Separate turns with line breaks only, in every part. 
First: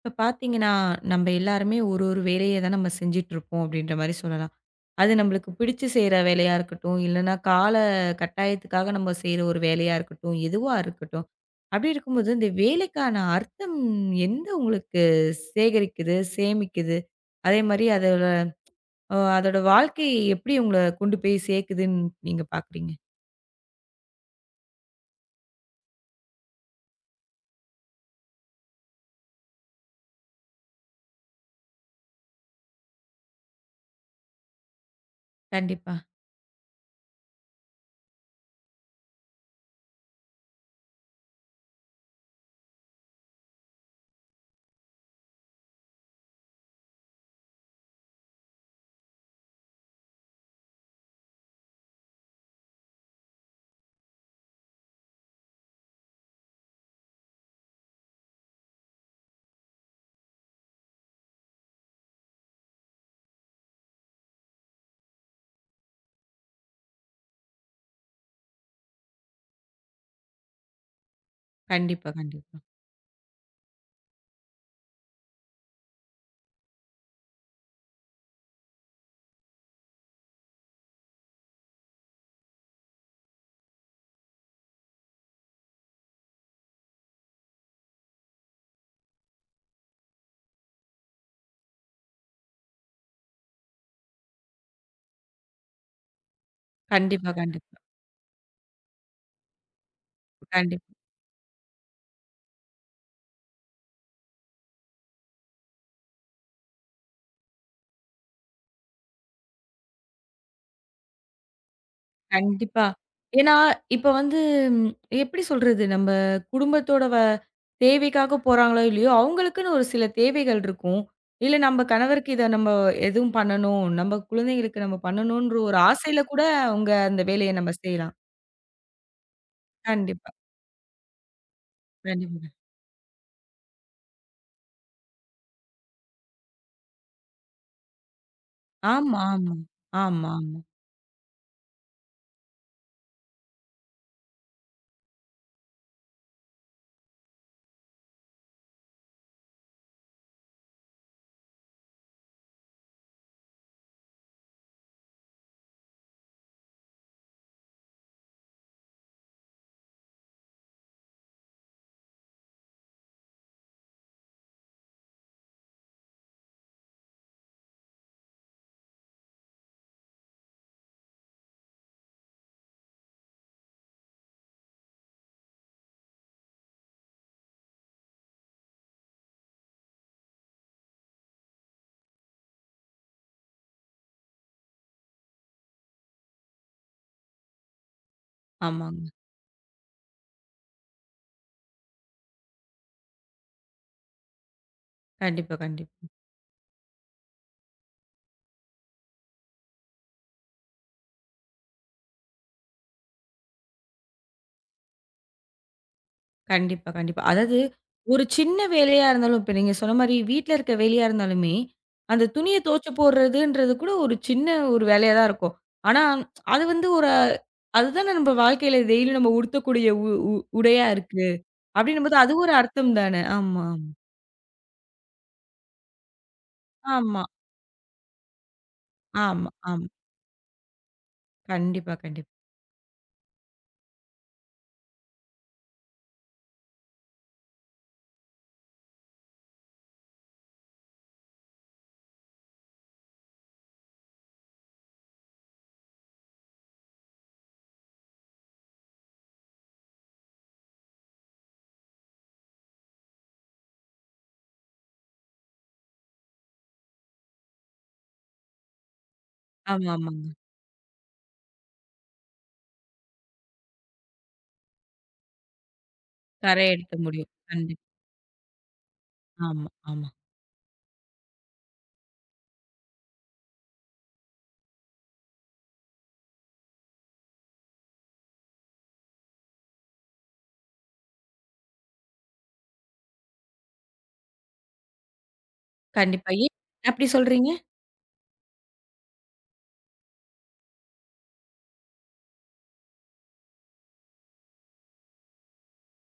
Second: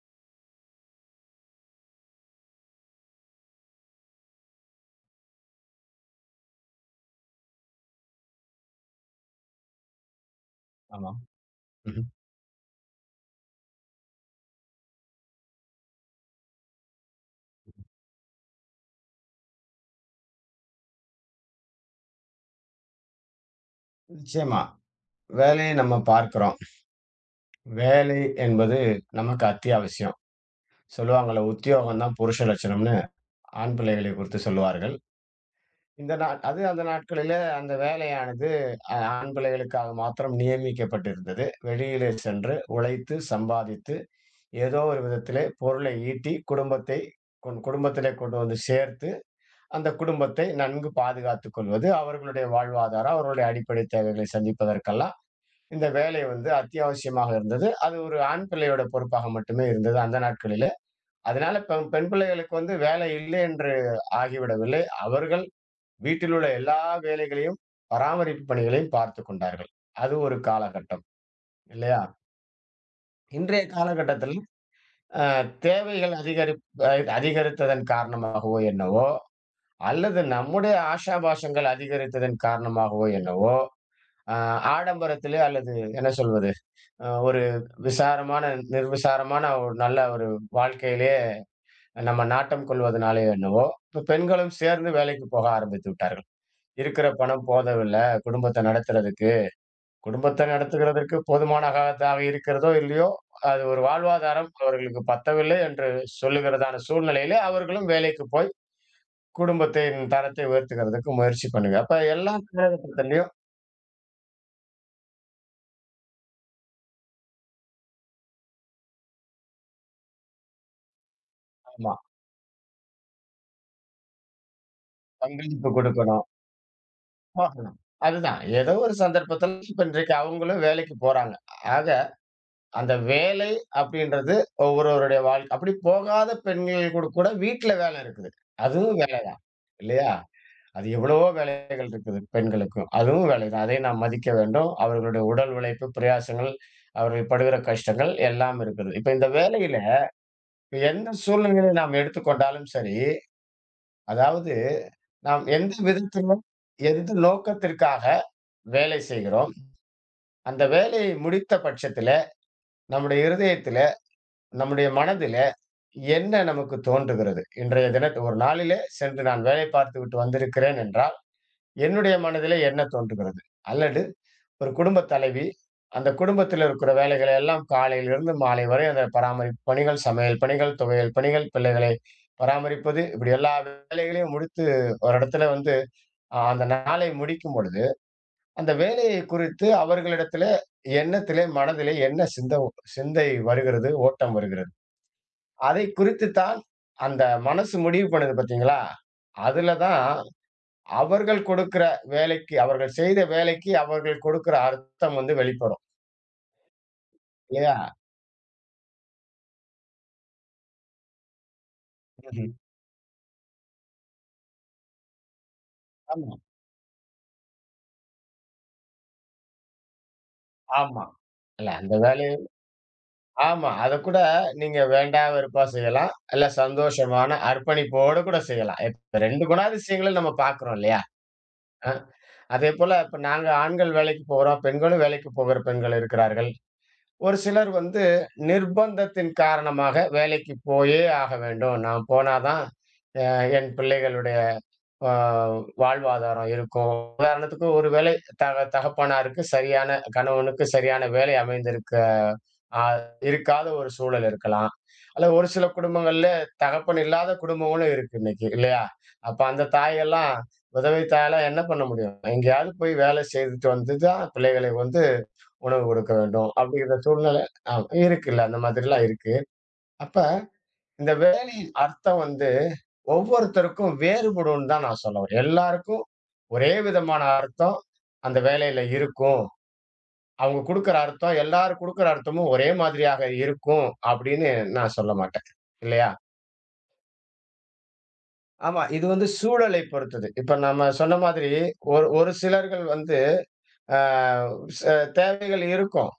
இப்ப பார்த்தீங்கன்னா, நம்ப எல்லாருமே ஒரு ஒரு வேலைய தான் நம்ம செஞ்சுட்டுருப்போம் அப்டின்ற மாரி சொல்லலாம். அது நம்பளுக்கு பிடிச்சு செய்ற வேலையா இருக்கட்டும், இல்லன்னா கால கட்டாயத்துக்காக நம்ம செய்ற ஒரு வேலையா இருக்கட்டும், எதுவா
ஆமா.
இருக்கட்டும். அப்டி
ம்ஹ்ம்.
இருக்கும்போது, இந்த வேலைக்கான அர்த்தம் எந்த உங்களுக்கு சேகரிக்குது, சேமிக்குது? அதே மாரி அதோட அதோட வாழ்க்கை எப்டி உங்கள கொண்டு போய் சேக்குதுன்னு நீங்க பார்க்குறீங்க?
நிச்சயமா. வேலையை நம்ம பார்க்கிறோம். வேலை என்பது நமக்கு அத்தியாவசியம். சொல்லுவாங்கள்ல, உத்தியோகம் தான் புருஷ லட்சணம்னு ஆண் பிள்ளைகளை குறித்து சொல்லுவார்கள்.
கண்டிப்பா,
இந்த நாட் அது அந்த நாட்களிலே அந்த வேலையானது ஆண் பிள்ளைகளுக்காக மாத்திரம் நியமிக்கப்பட்டிருந்தது. வெளியிலே சென்று உழைத்து, சம்பாதித்து, ஏதோ ஒரு விதத்திலே பொருளை ஈட்டி, குடும்பத்தை குடும்பத்திலே கொண்டு வந்து சேர்த்து, அந்த குடும்பத்தை நன்கு பாதுகாத்துக் கொள்வது, அவர்களுடைய வாழ்வாதாரம், அவர்களுடைய அடிப்படை தேவைகளை சந்திப்பதற்கெல்லாம் இந்த வேலை வந்து அத்தியாவசியமாக இருந்தது. அது ஒரு ஆண் பிள்ளையோட பொறுப்பாக மட்டுமே இருந்தது அந்த நாட்களிலே. அதனால பெண் பிள்ளைகளுக்கு வந்து வேலை இல்லை என்று ஆகிவிடவில்லை. அவர்கள் வீட்டில் உள்ள எல்லா வேலைகளையும், பராமரிப்பு பணிகளையும் பார்த்துக் கொண்டார்கள். அது ஒரு காலகட்டம், இல்லையா?
கண்டிப்பா, கண்டிப்பா.
இன்றைய காலகட்டத்தில் அ தேவைகள் அதிகரிப் அ அதிகரித்ததன் காரணமாகவோ என்னவோ, அல்லது நம்முடைய ஆஷாபாஷங்கள் அதிகரித்ததன் காரணமாகவோ என்னவோ அ ஆடம்பரத்திலே, அல்லது என்ன சொல்வது? ஒரு விசாரமான, நிர்விசாரமான ஒரு நல்ல ஒரு வாழ்க்கையிலே நம்ம நாட்டம் கொள்வதனாலயோ என்னவோ, இப்ப பெண்களும் சேர்ந்து வேலைக்கு போக ஆரம்பித்து விட்டார்கள். இருக்கிற
கண்டிப்பா,
பணம்
கண்டிப்பா,
போதவில்லை குடும்பத்த நடத்துறதுக்கு. குடும்பத்த
கண்டிப்பா.
நடத்துகிறதற்கு போதுமான காலத்தாக இருக்கிறதோ, இல்லையோ! அது ஒரு வாழ்வாதாரம் அவர்களுக்கு பத்தவில்லை என்று சொல்லுகிறதான சூழ்நிலையிலே, அவர்களும் வேலைக்கு போய் குடும்பத்தின் தரத்தை உயர்த்துகிறதுக்கு முயற்சி பண்ணுங்க. அப்ப எல்லா
கண்டிப்பா.
காலகட்டத்திலயும்
ஏன்னா, இப்ப வந்து ம், எப்படி சொல்றது? நம்ம குடும்பத்தோட தேவைக்காக போறாங்களோ, இல்லையோ, அவங்களுக்குன்னு ஒரு சில தேவைகள் இருக்கும். இல்ல நம்ம
ஆமா.
கணவருக்கு இத நம்ம எதுவும் பண்ணணும், நம்ம குழந்தைங்களுக்கு நம்ம பண்ணணுன்ற
பங்களிப்பு
ஒரு ஆசையில
கொடுக்கணும்.
கூட அவங்க அந்த வேலைய நம்ம
ஆமாம்.
செய்யலாம்.
அதுதான். ஏதோ ஒரு சந்தர்ப்பத்துல இப்ப இன்றைக்கு
கண்டிப்பா,
அவங்களும் வேலைக்கு போறாங்க. ஆக
கண்டிப்பாங்க.
அந்த வேலை அப்படின்றது, ஒவ்வொருவருடைய வாழ்க்கை அப்படி போகாத பெண்கள் கூட கூட வீட்ல வேலை இருக்குது. அதுவும் வேலை
ஆமா, ஆமா.
தான், இல்லையா?
ஆமா, ஆமா.
அது எவ்வளவோ வேலைகள் இருக்குது பெண்களுக்கும். அதுவும் வேலை தான். அதை நாம் மதிக்க வேண்டும். அவர்களுடைய உடல் உழைப்பு, பிரயாசங்கள், அவர்கள் படுகிற கஷ்டங்கள் எல்லாம் இருக்குது. இப்ப இந்த வேலையில எந்த சூழ்நிலையை நாம் எடுத்துக்கொண்டாலும் சரி, அதாவது நாம் எந்த விதத்திலும் எந்த நோக்கத்திற்காக வேலை செய்கிறோம்? அந்த வேலையை முடித்த பட்சத்தில, நம்முடைய இருதயத்தில, நம்முடைய மனதில என்ன நமக்கு தோன்றுகிறது? இன்றைய தினத்து ஒரு நாளிலே சென்று நான் வேலை பார்த்துவிட்டு வந்திருக்கிறேன் என்றால், என்னுடைய மனதிலே என்ன தோன்றுகிறது? அல்லது ஒரு குடும்பத் தலைவி, அந்த குடும்பத்தில இருக்கிற வேலைகளை எல்லாம் காலையிலிருந்து மாலை வரை அந்த பராமரிப்பு பணிகள், சமையல் பணிகள், துவையல் பணிகள், பிள்ளைகளை பராமரிப்பது, இப்படி எல்லா வேலைகளையும் முடித்து ஒரு இடத்துல வந்து அந்த நாளை முடிக்கும் பொழுது அந்த
ஆமாங்க.
வேலையை குறித்து அவர்களிடத்திலே எண்ணத்திலே, மனதிலே என்ன சிந்தை வருகிறது, ஓட்டம் வருகிறது.
கண்டிப்பா,
அதை
கண்டிப்பா.
குறித்து தான் அந்த மனசு முடிவு பண்ணுது, பார்த்தீங்களா? அதுல தான் அவர்கள் கொடுக்கிற வேலைக்கு அவர்கள் செய்த வேலைக்கு அவர்கள் கொடுக்கிற அர்த்தம் வந்து வெளிப்படும்.
கண்டிப்பா, கண்டிப்பா. அதாவது
இல்லையா?
ஒரு சின்ன வேலையா இருந்தாலும், இப்ப நீங்க சொன்ன மாரி வீட்ல இருக்க வேலையா இருந்தாலுமே, அந்த
ம்ஹ்ம்.
துணிய துவச்சு போடுறதுன்றது கூட ஒரு சின்ன ஒரு வேலையா தான் இருக்கும். ஆனா,
ஆமா,
அது வந்து ஒரு அதுதானே நம்ம வாழ்க்கையில டெய்லியும் நம்ம உடுத்தக்கூடிய உ உ உடையா
ஆமா.
இருக்கு.
இல்ல அந்த
அப்படின்னும்போது
வேலைய
அது ஒரு அர்த்தம் தானே. ஆமா,
ஆமா. அதக் கூட நீங்க வேண்டா வெறுப்பா செய்யலாம். இல்ல
ஆமா. ஆமா,
சந்தோஷமான அர்ப்பணிப்போடு கூட செய்யலாம். இப்ப 2
ஆமா, ஆமா.
குணாதிசயங்களும் நம்ம பார்க்கிறோம், இல்லையா?
கண்டிப்பா, கண்டிப்பா.
அதேபோல இப்ப நாங்க ஆண்கள் வேலைக்கு போறோம். பெண்களும் வேலைக்கு போகிற பெண்கள் இருக்கிறார்கள். ஒரு சிலர் வந்து நிர்பந்தத்தின் காரணமாக வேலைக்கு போயே ஆக வேண்டும். நான் போனா தான், அ என் பிள்ளைகளுடைய ஆ வாழ்வாதாரம் இருக்கும். உதாரணத்துக்கு ஒரு வேளை தகப்பனாருக்கு சரியான கணவனுக்கு சரியான வேலை அமைந்திருக்க ஆ இருக்காத ஒரு சூழல் இருக்கலாம். அல்ல ஒரு சில குடும்பங்கள்ல தகப்பன் இல்லாத குடும்பங்களும் இருக்கு இன்னைக்கு, இல்லையா? அப்ப அந்த
ஆமா, ஆமாங்க.
தாயெல்லாம் விதவை தாயெல்லாம் என்ன பண்ண முடியும்? எங்கேயாவது போய் வேலை செய்துட்டு வந்து தான் பிள்ளைகளுக்கு வந்து உணவு கொடுக்க வேண்டும்.
கரை எடுக்க
அப்படிங்கிற
முடியும்.
சூழ்நிலை ஆ
கண்டிப்பா.
இருக்குல்ல. அந்த மாதிரிலாம் இருக்கு.
ஆமா, ஆமா.
அப்ப இந்த வேலையின் அர்த்தம் வந்து ஒவ்வொருத்தருக்கும் வேறுபடும்னு தான் நான் சொல்ல வரேன். எல்லாருக்கும் ஒரே விதமான அர்த்தம் அந்த வேலையில இருக்கும். அவங்க குடுக்குற அர்த்தம், எல்லாரும் குடுக்குற அர்த்தமும் ஒரே மாதிரியாக இருக்கும் அப்படின்னு நான் சொல்ல மாட்டேன். இல்லையா?
கண்டிப்பா. ஏன் அப்படி சொல்றீங்க?
ஆமா. இது வந்து சூழலை பொறுத்தது. இப்ப நம்ம சொன்ன மாதிரி ஒரு ஒரு சிலர்கள் வந்து அ ச தேவைகள் இருக்கும்.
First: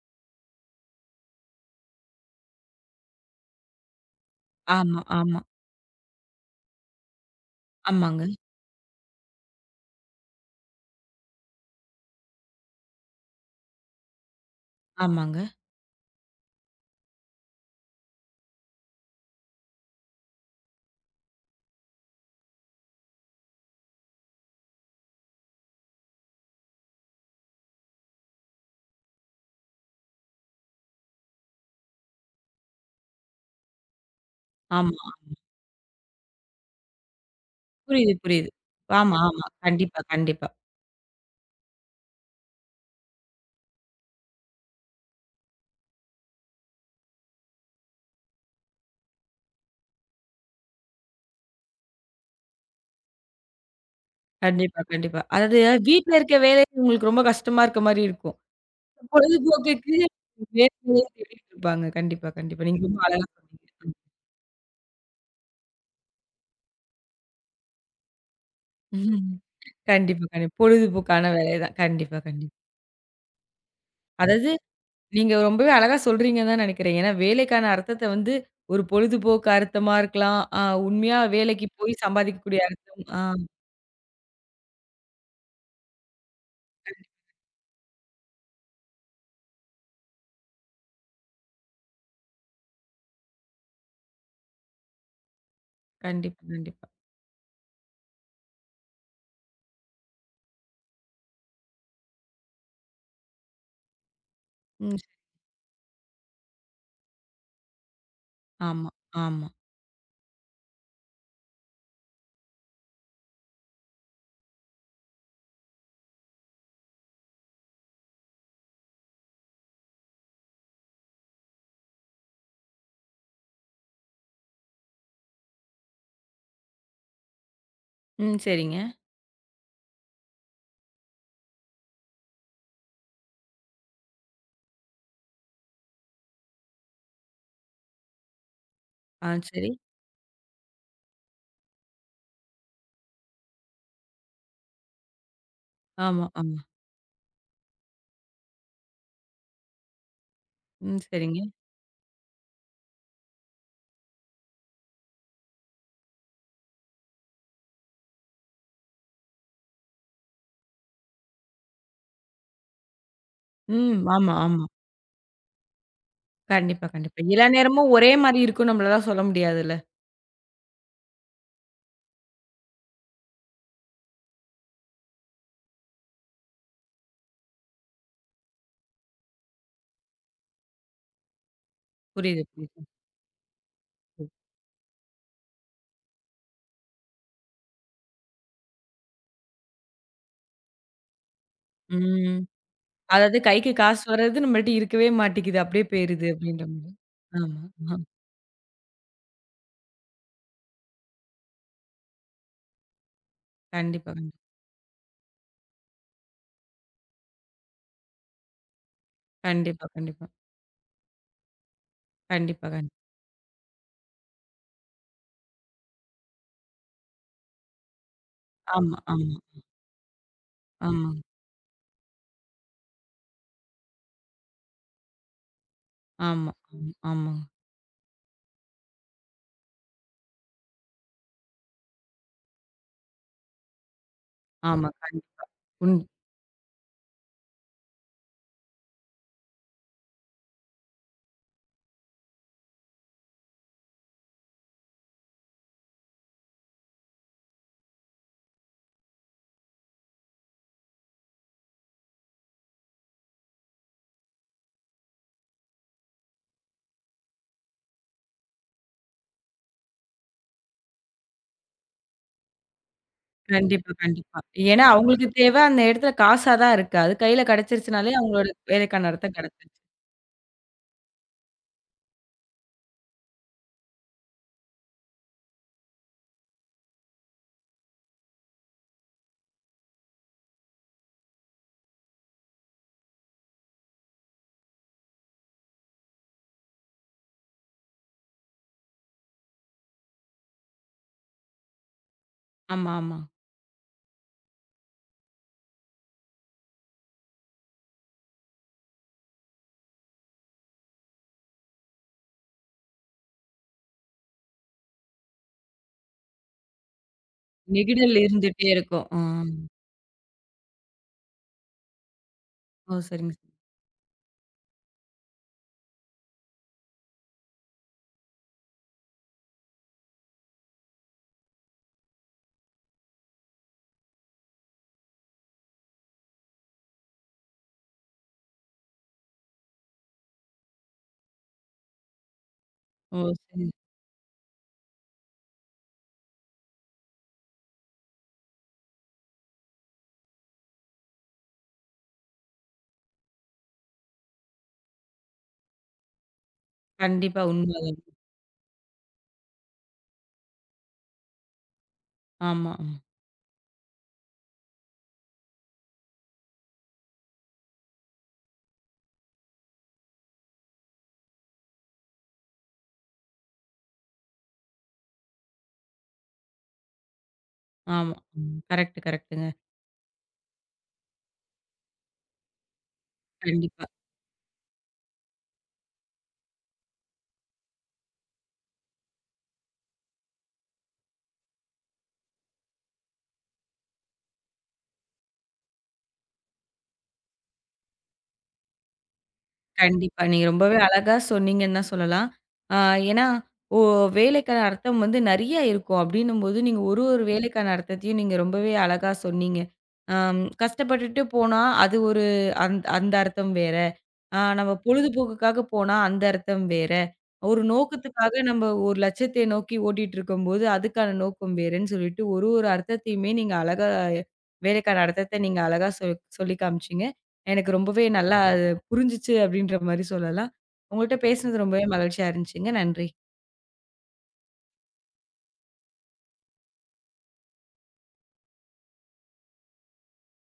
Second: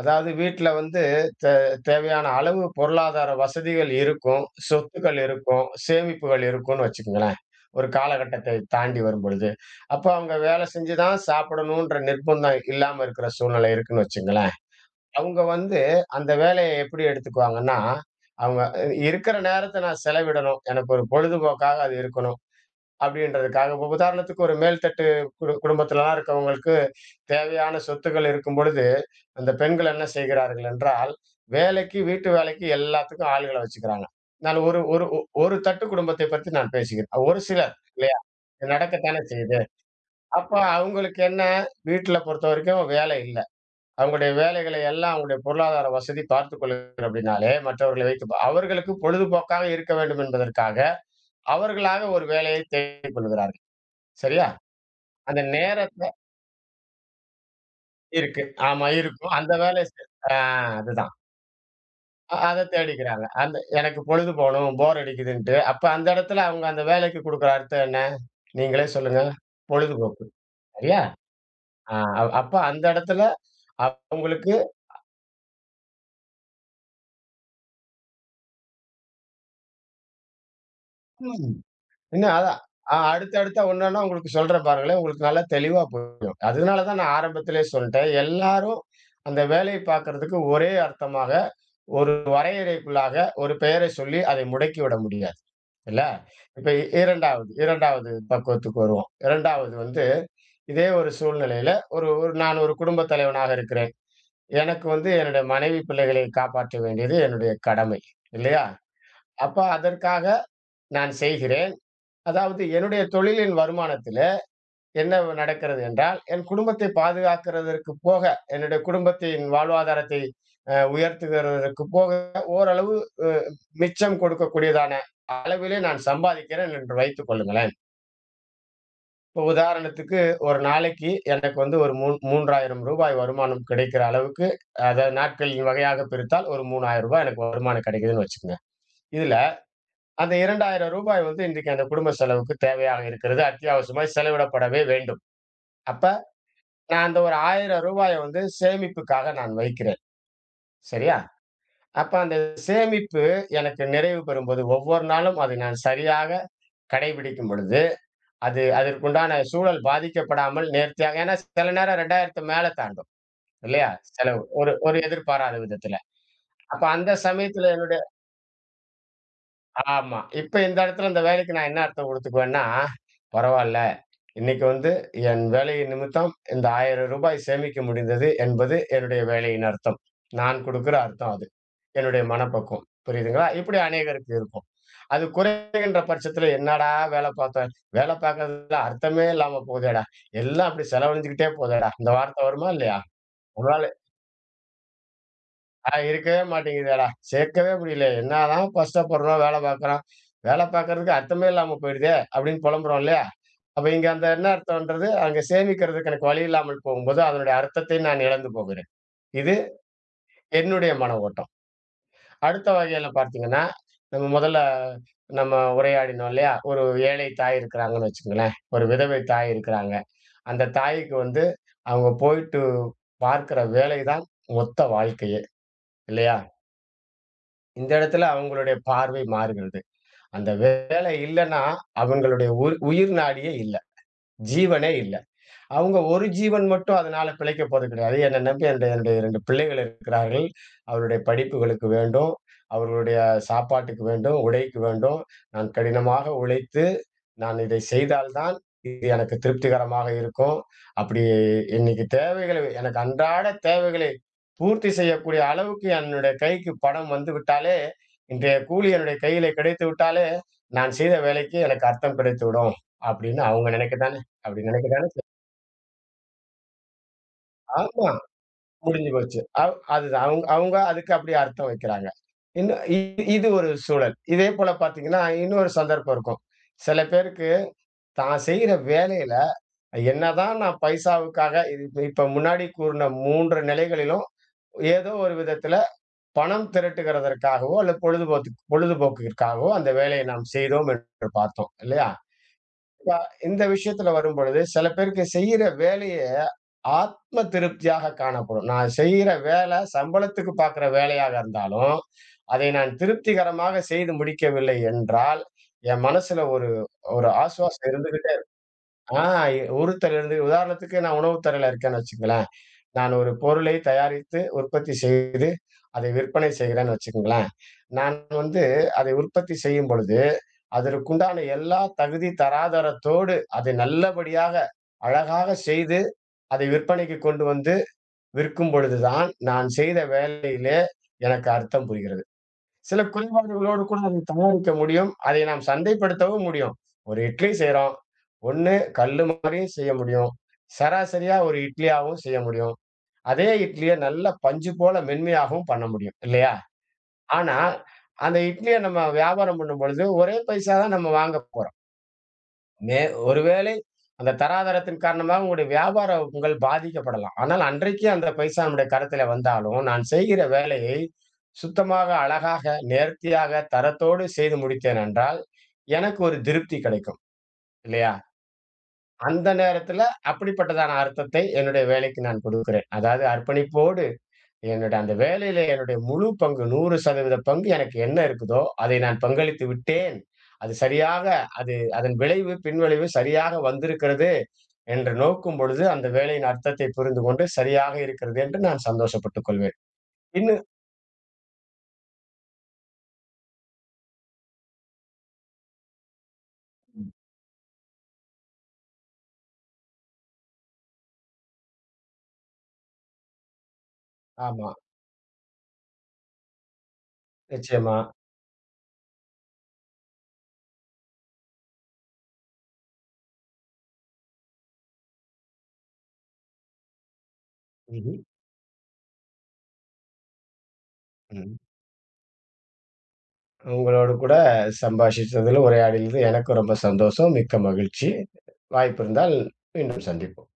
அதாவது வீட்ல வந்து தே தேவையான அளவு பொருளாதார வசதிகள் இருக்கும்,
ஆமா,
சொத்துக்கள்
ஆமா.
இருக்கும், சேமிப்புகள் இருக்கும்னு வச்சுக்கங்களேன். ஒரு
ஆமாங்க,
காலகட்டத்தை தாண்டி வரும்பொழுது. அப்ப அவங்க வேலை செஞ்சு தான் சாப்பிடணுன்ற நிர்பந்தம் இல்லாம இருக்கிற சூழ்நிலை இருக்குன்னு வச்சுக்கங்களேன்.
ஆமாங்க.
அவங்க வந்து அந்த வேலையை எப்படி எடுத்துக்குவாங்கன்னா, அவங்க இருக்கிற நேரத்த நான் செலவிடணும். எனக்கு ஒரு பொழுதுபோக்காக அது இருக்கணும். அப்படின்றதுக்காக. இப்ப உதாரணத்துக்கு ஒரு மேல்தட்டு குடும்பத்திலலாம் இருக்கவங்களுக்கு தேவையான சொத்துக்கள் இருக்கும்பொழுது, அந்த பெண்கள் என்ன செய்கிறார்கள் என்றால், வேலைக்கு, வீட்டு வேலைக்கு எல்லாத்துக்கும் ஆளுகள வச்சுக்கிறாங்க. நான் ஒரு
ஆமா.
ஒரு ஒ ஒரு தட்டு குடும்பத்தை பற்றி நான் பேசுகிறேன். ஒரு சிலர்,
புரியுது,
இல்லையா?
புரியுது.
இது
ஆமா,
நடக்கத்தானே
ஆமா.
செய்யுது.
கண்டிப்பா, கண்டிப்பா.
அப்ப அவங்களுக்கு என்ன, வீட்ல பொறுத்தவரைக்கும் வேலை இல்ல. அவங்களுடைய வேலைகளை எல்லாம் அவங்களுடைய பொருளாதார வசதி பார்த்துக் கொள்கிறது அப்படின்னாலே, மற்றவர்களை வைத்து அவர்களுக்கு பொழுதுபோக்காக இருக்க வேண்டும் என்பதற்காக, அவர்களாக ஒரு வேலையை தேடிக் கொள்கிறார்கள். சரியா?
கண்டிப்பா, கண்டிப்பா.
அந்த
அதாவது
நேரத்த
வீட்ல இருக்க வேலை உங்களுக்கு ரொம்ப கஷ்டமா இருக்க மாரி இருக்கும்.
இருக்கு. ஆமா, இருக்கும். அந்த வேலைய
பொழுதுபோக்குக்கு
செ ஆ
வேற வேலைய
அதுதான்.
தேடிட்டு இருப்பாங்க. கண்டிப்பா,
அத
கண்டிப்பா. நீங்க ரொம்ப
தேடிக்கிறாங்க.
அழகா
அந்த
சொன்னீங்க.
எனக்கு பொழுது போணும், போர் அடிக்குதுன்ட்டு. அப்ப அந்த இடத்துல அவங்க அந்த வேலைக்கு குடுக்குற அர்த்தம் என்ன? நீங்களே சொல்லுங்க.
ம்.
பொழுதுபோக்கு.
கண்டிப்பா, கண்டிப்பா.
சரியா?
பொழுதுபோக்கான வேலை தான். கண்டிப்பா,
அப்ப
கண்டிப்பா.
அந்த இடத்துல
அதாவது
அவங்களுக்கு
நீங்க ரொம்பவே அழகா சொல்றீங்கன்னு தான் நெனைக்கிறேன். ஏன்னா வேலைக்கான அர்த்தத்த வந்து ஒரு பொழுதுபோக்கு அர்த்தமா இருக்கலாம். அ உண்மையா
ம்.
வேலைக்கு போய்
இன்னும் அதான்.
சம்பாதிக்கக்கூடிய அர்த்தம்.
அடுத்தடுத்த ஒண்ணொண்ணா உங்களுக்கு சொல்றேன், பாருங்களேன். உங்களுக்கு நல்லா தெளிவா புரியும். அதனால தான் நான் ஆரம்பத்திலேயே சொல்ட்டேன். எல்லாரும் அந்த வேலைய பார்க்கறதுக்கு ஒரே அர்த்தமாக, ஒரு வரையறைக்குள்ளாக ஒரு பெயரை சொல்லி அதை முடக்கிவிட முடியாது. இல்ல?
கண்டிப்பா,
இப்ப
கண்டிப்பா.
2வது, 2வது பக்குவத்துக்கு வருவோம். 2வது வந்து இதே ஒரு சூழ்நிலையில ஒரு ஒரு நான் ஒரு குடும்பத் தலைவனாக இருக்கிறேன். எனக்கு
ம்.
வந்து என்னுடைய மனைவி, பிள்ளைகளை காப்பாற்ற வேண்டியது என்னுடைய கடமை. இல்லையா?
ஆமா, ஆமா.
அப்ப அதற்காக நான் செய்கிறேன். அதாவது என்னுடைய தொழிலின் வருமானத்தில என்ன நடக்கிறது என்றால், என் குடும்பத்தை பாதுகாக்கிறதற்கு போக, என்னுடைய குடும்பத்தின் வாழ்வாதாரத்தை உயர்த்துகிறதற்கு போக ஓரளவு அ மிச்சம் கொடுக்கக்கூடியதான அளவிலே நான் சம்பாதிக்கிறேன் என்று வைத்துக் கொள்ளுங்களேன்.
ம். சரிங்க.
இப்ப உதாரணத்துக்கு ஒரு நாளைக்கு எனக்கு வந்து ஒரு ரூ. 3000 ரூபாய் வருமானம் கிடைக்கிற அளவுக்கு, அத நாட்களின் வகையாக பிரித்தால் ஒரு ரூ. 3000 எனக்கு வருமானம் கிடைக்குதுன்னு வச்சுக்கங்க. இதுல
சரி.
அந்த ரூ. 2000 வந்து இன்றைக்கு அந்த குடும்ப செலவுக்கு தேவையாக இருக்கிறது. அத்தியாவசியமாய் செலவிடப்படவே வேண்டும். அப்ப
ஆமா, ஆமா.
நான் அந்த ஒரு ரூ. 1000 வந்து சேமிப்புக்காக நான் வைக்கிறேன்.
ம்.
சரியா?
சரிங்க.
அப்ப அந்த சேமிப்பு எனக்கு நிறைவு பெறும்போது, ஒவ்வொரு நாளும் அதை நான் சரியாக கடைபிடிக்கும் பொழுது அது அதற்குண்டான சூழல் பாதிக்கப்படாமல் நேர்த்தியாக, ஏன்னா சில நேரம் 2000 மேல தாண்டும். இல்லையா?
ம். ஆமா,
செலவு.
ஆமா.
ஒரு ஒரு எதிர்பாராத விதத்துல. அப்ப
கண்டிப்பா,
அந்த
கண்டிப்பா. எல்லா
சமயத்துல
நேரமும்
என்னுடைய
ஒரே மாரி இருக்கும்னு நம்மளால சொல்ல முடியாதுல்ல.
ஆமா. இப்ப இந்த இடத்துல இந்த வேலைக்கு நான் என்ன அர்த்தம் குடுத்துக்குவேன்னா, பரவால்ல. இன்னைக்கு வந்து என் வேலையின் நிமித்தம் இந்த ரூ. 1000 சேமிக்க முடிந்தது என்பது என்னுடைய வேலையின் அர்த்தம். நான் குடுக்கிற அர்த்தம் அது. என்னுடைய
புரியுது, புரியுது.
மனப்பக்குவம். புரியுதுங்களா? இப்படி அநேகருக்கு
புரியுது.
இருக்கும். அது குறைகின்ற பட்சத்துல என்னடா வேலை பார்த்தோம். வேலை பார்க்கறதுல அர்த்தமே இல்லாம போகுதேடா! எல்லாம் அப்படி செலவழிஞ்சுக்கிட்டே போதேடா! இந்த
ம்.
வார்த்தை வருமா, இல்லையா?
அதாவது கைக்கு
நம்மளால
காசு வர்றது நம்மள்ட்ட இருக்கவே மாட்டேங்குது. அப்படியே போயிருது
இருக்கவே
அப்படின்ற மாரி.
மாட்டேங்குதேடா!
ஆமா.
சேர்க்கவே
ஆ.
முடியல. என்னதான் கஷ்டப்படுறோம், வேலை பார்க்குறோம். வேலை பார்க்கறதுக்கு அர்த்தமே இல்லாம போயிடுதே! அப்படின்னு புலம்புறோம், இல்லையா? அப்ப இங்க
கண்டிப்பா,
அந்த
கண்டிப்பா.
என்ன அர்த்தம்ன்றது, அங்க சேமிக்கிறதுக்கு எனக்கு வழி இல்லாமல் போகும்போது, அதனுடைய அர்த்தத்தை நான் இழந்து போகிறேன். இது
கண்டிப்பா, கண்டிப்பா.
என்னுடைய மன ஓட்டம்.
கண்டிப்பா,
அடுத்த
கண்டிப்பா.
வகையில பார்த்தீங்கன்னா, நம்ம முதல்ல நம்ம உரையாடினோம், இல்லையா? ஒரு ஏழை தாய் இருக்கிறாங்கன்னு வச்சுக்கங்களேன். ஒரு
ஆமா,
விதவை
ஆமா.
தாய் இருக்கிறாங்க. அந்த தாய்க்கு
ஆமாங்க.
வந்து அவங்க போயிட்டு பார்க்கிற வேலை தான் மொத்த வாழ்க்கையே, இல்லையா?
ஆமா, ஆமா, ஆமாங்க.
இந்த இடத்துல அவங்களுடைய பார்வை மாறுகிறது. அந்த வேலை இல்லன்னா அவங்களுடைய உயிர் நாடியே இல்ல.
ஆமா.
ஜீவனே இல்ல.
கண்டிப்பா.
அவங்க
உண்
ஒரு ஜீவன் மட்டும் அதனால பிழைக்கப் போறது கிடையாது. என்ன நம்பி? என்னுடைய என்னுடைய 2 பிள்ளைகள் இருக்கிறார்கள். அவருடைய படிப்புகளுக்கு வேண்டும். அவர்களுடைய சாப்பாட்டுக்கு வேண்டும். உடைக்கு வேண்டும். நான் கடினமாக உழைத்து, நான் இதை செய்தால் தான் இது எனக்கு திருப்திகரமாக இருக்கும். அப்படி இன்னைக்கு தேவைகளை, எனக்கு அன்றாட தேவைகளை பூர்த்தி செய்யக்கூடிய அளவுக்கு என்னுடைய கைக்கு பணம் வந்துவிட்டாலே, இன்றைய கூலி என்னுடைய கையில கிடைத்து விட்டாலே, நான் செய்த வேலைக்கு எனக்கு அர்த்தம் கிடைத்துவிடும். அப்படின்னு அவங்க
கண்டிப்பா,
நினைக்கத்தானே
கண்டிப்பா.
அப்படி
ஏன்னா
நினைக்கத்தானே
அவங்களுக்கு தேவை அந்த இடத்துல காசா தான் இருக்கு. அது கையில
ஆமா.
கிடைச்சிருச்சுனாலே அவங்களோட வேலைக்கான
முடிஞ்சு
அர்த்தம்
போச்சு.
கிடைச்சிருச்சு.
அதுதான். அவங்க அவங்க அதுக்கு அப்படியே அர்த்தம் வைக்கிறாங்க. இன்னும் இது ஒரு சூழல். இதே போல பார்த்தீங்கன்னா, இன்னொரு சந்தர்ப்பம் இருக்கும். சில பேருக்கு தான் செய்ற வேலையில என்னதான் நான் பைசாவுக்காக இது இப்ப இப்ப முன்னாடி கூறின 3 நிலைகளிலும் ஏதோ ஒரு விதத்தில பணம் திரட்டுகிறதற்காகவோ, அல்லது பொழுதுபோக்கிற்காகவோ அந்த வேலையை நாம் செய்தோம் என்று பார்த்தோம். இல்லையா?
ஆமா, ஆமா.
இந்த விஷயத்துல வரும்பொழுது, சில பேருக்கு செய்யிற வேலைய ஆத்ம திருப்தியாக காணப்படும். நான் செய்யிற வேலை சம்பளத்துக்கு பாக்குற வேலையாக இருந்தாலும், அதை நான் திருப்திகரமாக செய்து முடிக்கவில்லை என்றால், என் மனசுல ஒரு ஒரு ஆசுவாசம்
நெகிடல்
இருந்துகிட்டே
இருந்துட்டே இருக்கும். ஆ.
ஆ உறுத்தல் இருந்து உதாரணத்துக்கு நான் உணவு துறையில இருக்கேன்னு வச்சுக்கங்களேன்.
ஓ!
நான் ஒரு
சரிங்க. சரி.
பொருளை தயாரித்து, உற்பத்தி செய்து, அதை விற்பனை செய்கிறேன்னு வச்சுக்கங்களேன். நான் வந்து அதை உற்பத்தி செய்யும் பொழுது அதற்குண்டான எல்லா தகுதி தராதரத்தோடு அதை நல்லபடியாக அழகாக செய்து அதை விற்பனைக்கு கொண்டு வந்து விற்கும் பொழுதுதான் நான் செய்த வேலையிலே எனக்கு அர்த்தம் புரிகிறது. சில
ஓ! சரி.
குறைபாடுகளோடு கூட அதை தயாரிக்க முடியும், அதை நாம் சந்தைப்படுத்தவும் முடியும். ஒரு இட்லி செய்றோம். ஒண்ணு கல்லு மாதிரியும் செய்ய முடியும். சராசரியா ஒரு இட்லியாவும் செய்ய முடியும். அதே இட்லியை நல்ல பஞ்சு போல மென்மையாகவும் பண்ண முடியும், இல்லையா?
கண்டிப்பா
ஆனா
உண்ம.
அந்த இட்லியை நம்ம வியாபாரம் பண்ணும் பொழுது ஒரே பைசா தான் நம்ம வாங்க போறோம்.
ஆமா,
மே ஒருவேளை அந்த தராதரத்தின் காரணமாக உங்களுடைய வியாபாரம் உங்கள் பாதிக்கப்படலாம். ஆனால் அன்றைக்கு அந்த பைசா நம்முடைய கரத்தில வந்தாலும், நான் செய்கிற வேலையை சுத்தமாக, அழகாக, நேர்த்தியாக, தரத்தோடு செய்து முடித்தேன் என்றால், எனக்கு ஒரு திருப்தி கிடைக்கும். இல்லையா?
ஆமா. ம். கரெக்ட், கரெக்ட்டுங்க.
அந்த நேரத்தில அப்படிப்பட்டதான அர்த்தத்தை என்னுடைய வேலைக்கு நான் கொடுக்கிறேன். அதாவது
கண்டிப்பா,
அர்ப்பணிப்போடு என்னோட அந்த வேலையில என்னுடைய முழு பங்கு, 100% பங்கு எனக்கு என்ன இருக்குதோ, அதை நான் பங்களித்து விட்டேன். அது சரியாக அது அதன் விளைவு, பின்விளைவு சரியாக வந்திருக்கிறது என்று நோக்கும் பொழுது, அந்த வேலையின் அர்த்தத்தை புரிந்துகொண்டு, சரியாக இருக்கிறது என்று நான் சந்தோஷப்பட்டுக் கொள்வேன்.
கண்டிப்பா. நீங்க
இன்னும்
ரொம்பவே அழகா சொன்னீங்கன்னு தான் சொல்லலாம். ஆ ஏன்னா, ஓ வேலைக்கான அர்த்தம் வந்து நெறைய இருக்கும் அப்டின்னும்போது, நீங்க ஒரு ஒரு வேலைக்கான அர்த்தத்தையும் நீங்க ரொம்பவே அழகா சொன்னீங்க. ஆம் கஷ்டப்பட்டுட்டு போனா, அது ஒரு அந்த அர்த்தம் வேற.
ஆமா,
நம்ம பொழுதுபோக்குக்காக போனா அந்த அர்த்தம் வேற. ஒரு
நிச்சயமா.
நோக்கத்துக்காக நம்ம ஒரு லட்சியத்தை நோக்கி ஓட்டிட்டு இருக்கும்போது, அதுக்கான நோக்கம் வேறன்னு சொல்லிட்டு ஒரு ஒரு அர்த்தத்தையுமே நீங்க அழகா வேலைக்கான அர்த்தத்த நீங்க அழகா சொல்லி காமிச்சீங்க. எனக்கு ரொம்பவே
ம்ஹ்ம்.
நல்லா அது புரிஞ்சுச்சு அப்படின்ற மாரி சொல்லலாம். உங்கள்ட்ட
ம்.
பேசினது ரொம்பவே மகிழ்ச்சியா இருந்துச்சுங்க. நன்றி.
உங்களோடு கூட சம்பாஷிச்சதிலும், உரையாடியதிலும் எனக்கும் ரொம்ப சந்தோஷம். மிக்க மகிழ்ச்சி. வாய்ப்பு இருந்தால் மீண்டும் சந்திப்போம்.